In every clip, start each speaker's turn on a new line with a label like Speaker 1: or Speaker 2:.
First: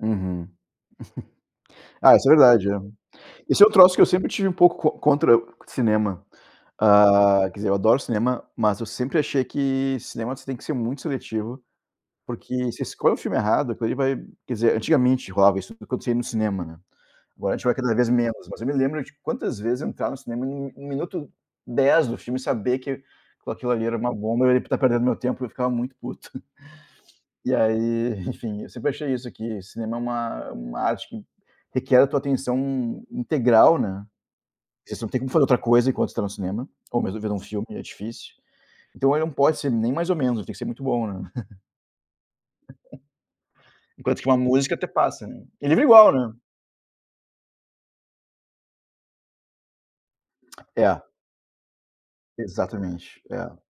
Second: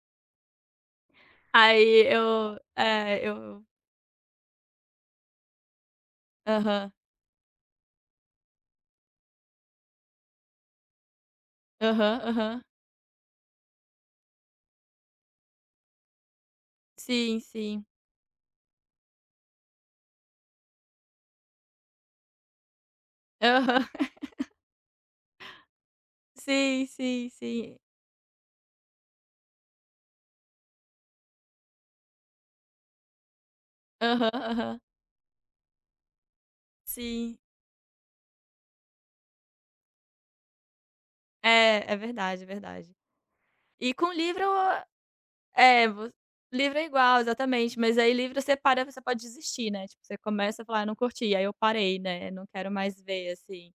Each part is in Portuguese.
Speaker 1: Uhum.
Speaker 2: Aí
Speaker 1: Ah, isso é
Speaker 2: eu
Speaker 1: verdade, é.
Speaker 2: é,
Speaker 1: Esse
Speaker 2: eu.
Speaker 1: é o troço que eu sempre tive um pouco co contra cinema.
Speaker 2: Aham.
Speaker 1: Hã, quer dizer, eu adoro cinema. Mas eu sempre achei que cinema, você tem que ser muito seletivo,
Speaker 2: Aham,
Speaker 1: porque
Speaker 2: aham.
Speaker 1: se você escolhe o filme errado, aquilo vai quer dizer, antigamente, rolava isso, quando você ia no cinema, né.
Speaker 2: Sim,
Speaker 1: Agora a gente vai
Speaker 2: sim.
Speaker 1: cada vez menos, mas eu me lembro de quantas vezes eu entrava no cinema, e no no minuto 10 do filme, saber que que aquilo
Speaker 2: Aham.
Speaker 1: ali era uma bomba, eu ia tá perdendo meu tempo, eu ficava muito puto.
Speaker 2: Sim, sim,
Speaker 1: E
Speaker 2: sim.
Speaker 1: aí, enfim, eu sempre achei isso, que cinema é uma é uma arte que requer a tua atenção integral, né.
Speaker 2: Aham, aham.
Speaker 1: Você não tem como fazer outra coisa enquanto você tá no cinema, ao menos ver
Speaker 2: Sim.
Speaker 1: um filme é difícil. Então, ele não pode ser nem mais ou menos, ele tem que ser muito bom, né.
Speaker 2: É, é verdade, é verdade. E com
Speaker 1: Enquanto que uma
Speaker 2: livro
Speaker 1: música até passa, né. E livro é
Speaker 2: É, vo
Speaker 1: igual, né.
Speaker 2: Livro é igual, exatamente, mas aí livro você para, você pode desistir, né. Tipo, você começa e fala: "Ah, eu não
Speaker 1: É.
Speaker 2: curti." Aí eu parei, né. Não quero mais
Speaker 1: Exatamente,
Speaker 2: ver,
Speaker 1: é.
Speaker 2: assim.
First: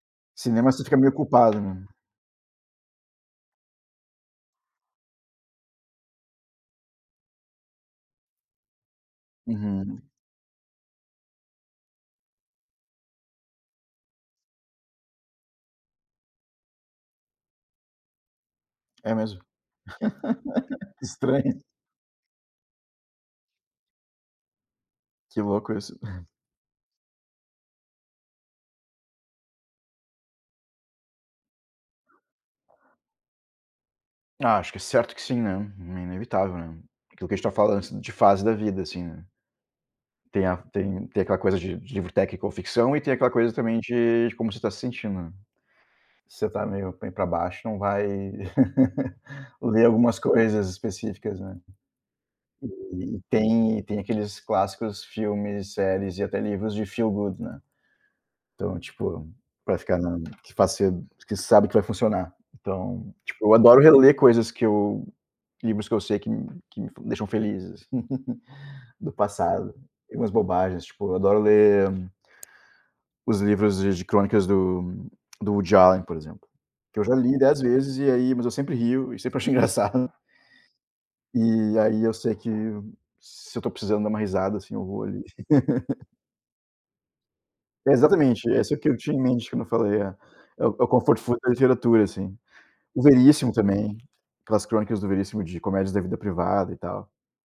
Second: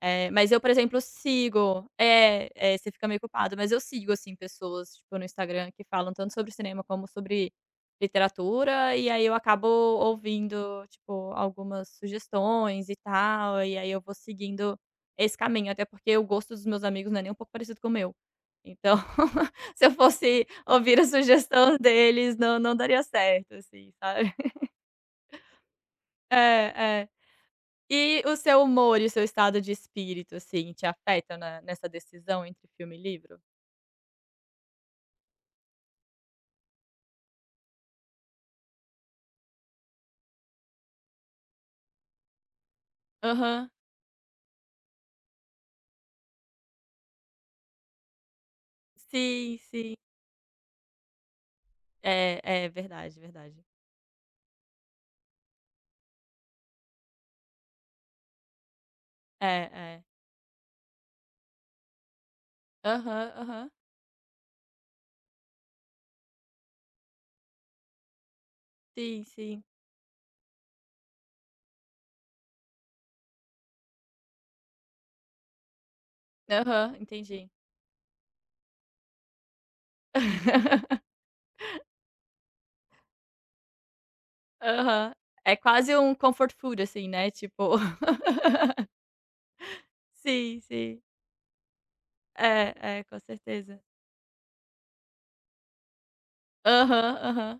Speaker 2: Eh, mas eu, por
Speaker 1: Cinema você fica
Speaker 2: exemplo,
Speaker 1: meio culpado, né.
Speaker 2: sigo É, é, você fica meio culpado. Mas eu sigo, assim, pessoas, tipo, no Instagram, que falam tanto sobre cinema como sobre literatura, e aí eu acabo
Speaker 1: Uhum.
Speaker 2: ouvindo, tipo, algumas sugestões e tal, e aí aí eu vou seguindo esse caminho. Até porque o gosto dos meus amigos não é nem um pouco parecido com o meu. Então,
Speaker 1: É mesmo.
Speaker 2: se eu fosse ouvir a
Speaker 1: Estranho.
Speaker 2: sugestão deles, não não daria certo, assim, sabe.
Speaker 1: Que louco isso.
Speaker 2: É, é. E o seu humor e o seu estado de espírito, assim, te afeta na nessa decisão entre filme e livro?
Speaker 1: Acho que certo que sim, né. É inevitável, né. Que o que a gente tá falando, assim, de fase da vida, assim, né. Tem a tem tem aquela coisa de de livro técnico ou ficção, e tem aquela coisa
Speaker 2: Aham.
Speaker 1: também de como você tá se sentindo, né. Se você tá meio bem pra baixo, não vai
Speaker 2: Sim,
Speaker 1: ler
Speaker 2: sim.
Speaker 1: algumas coisas específicas, né.
Speaker 2: É, é,
Speaker 1: Eh,
Speaker 2: verdade,
Speaker 1: e
Speaker 2: verdade.
Speaker 1: tem e tem aqueles clássicos filmes, séries e até livros de feel good, né. Então, tipo,
Speaker 2: É,
Speaker 1: pra ficar
Speaker 2: é.
Speaker 1: na que faz você que sabe que vai funcionar. Então,
Speaker 2: Aham,
Speaker 1: tipo, eu
Speaker 2: aham.
Speaker 1: adoro reler coisas que eu livros que eu sei que me que me f deixam felizes, do
Speaker 2: Sim, sim.
Speaker 1: passado. Algumas bobagens, tipo, eu adoro ler os livros de de crônicas do do Woody Allen, por exemplo,
Speaker 2: Aham.
Speaker 1: que eu já li
Speaker 2: Entendi.
Speaker 1: 10 vezes. E aí mas eu sempre rio e sempre acho engraçado. E aí, eu sei que se eu tô precisando dar uma risada, assim, eu vou
Speaker 2: Aham.
Speaker 1: ali.
Speaker 2: É quase um comfort food assim, né, tipo
Speaker 1: É exatamente. É isso que eu tinha em mente quando eu falei, é.
Speaker 2: Sim,
Speaker 1: É é o
Speaker 2: sim.
Speaker 1: comfort food da literatura, assim.
Speaker 2: É,
Speaker 1: O
Speaker 2: é, com
Speaker 1: Veríssimo,
Speaker 2: certeza.
Speaker 1: também, aquelas crônicas do Veríssimo de Comédias da Vida Privada e tal.
Speaker 2: Aham, aham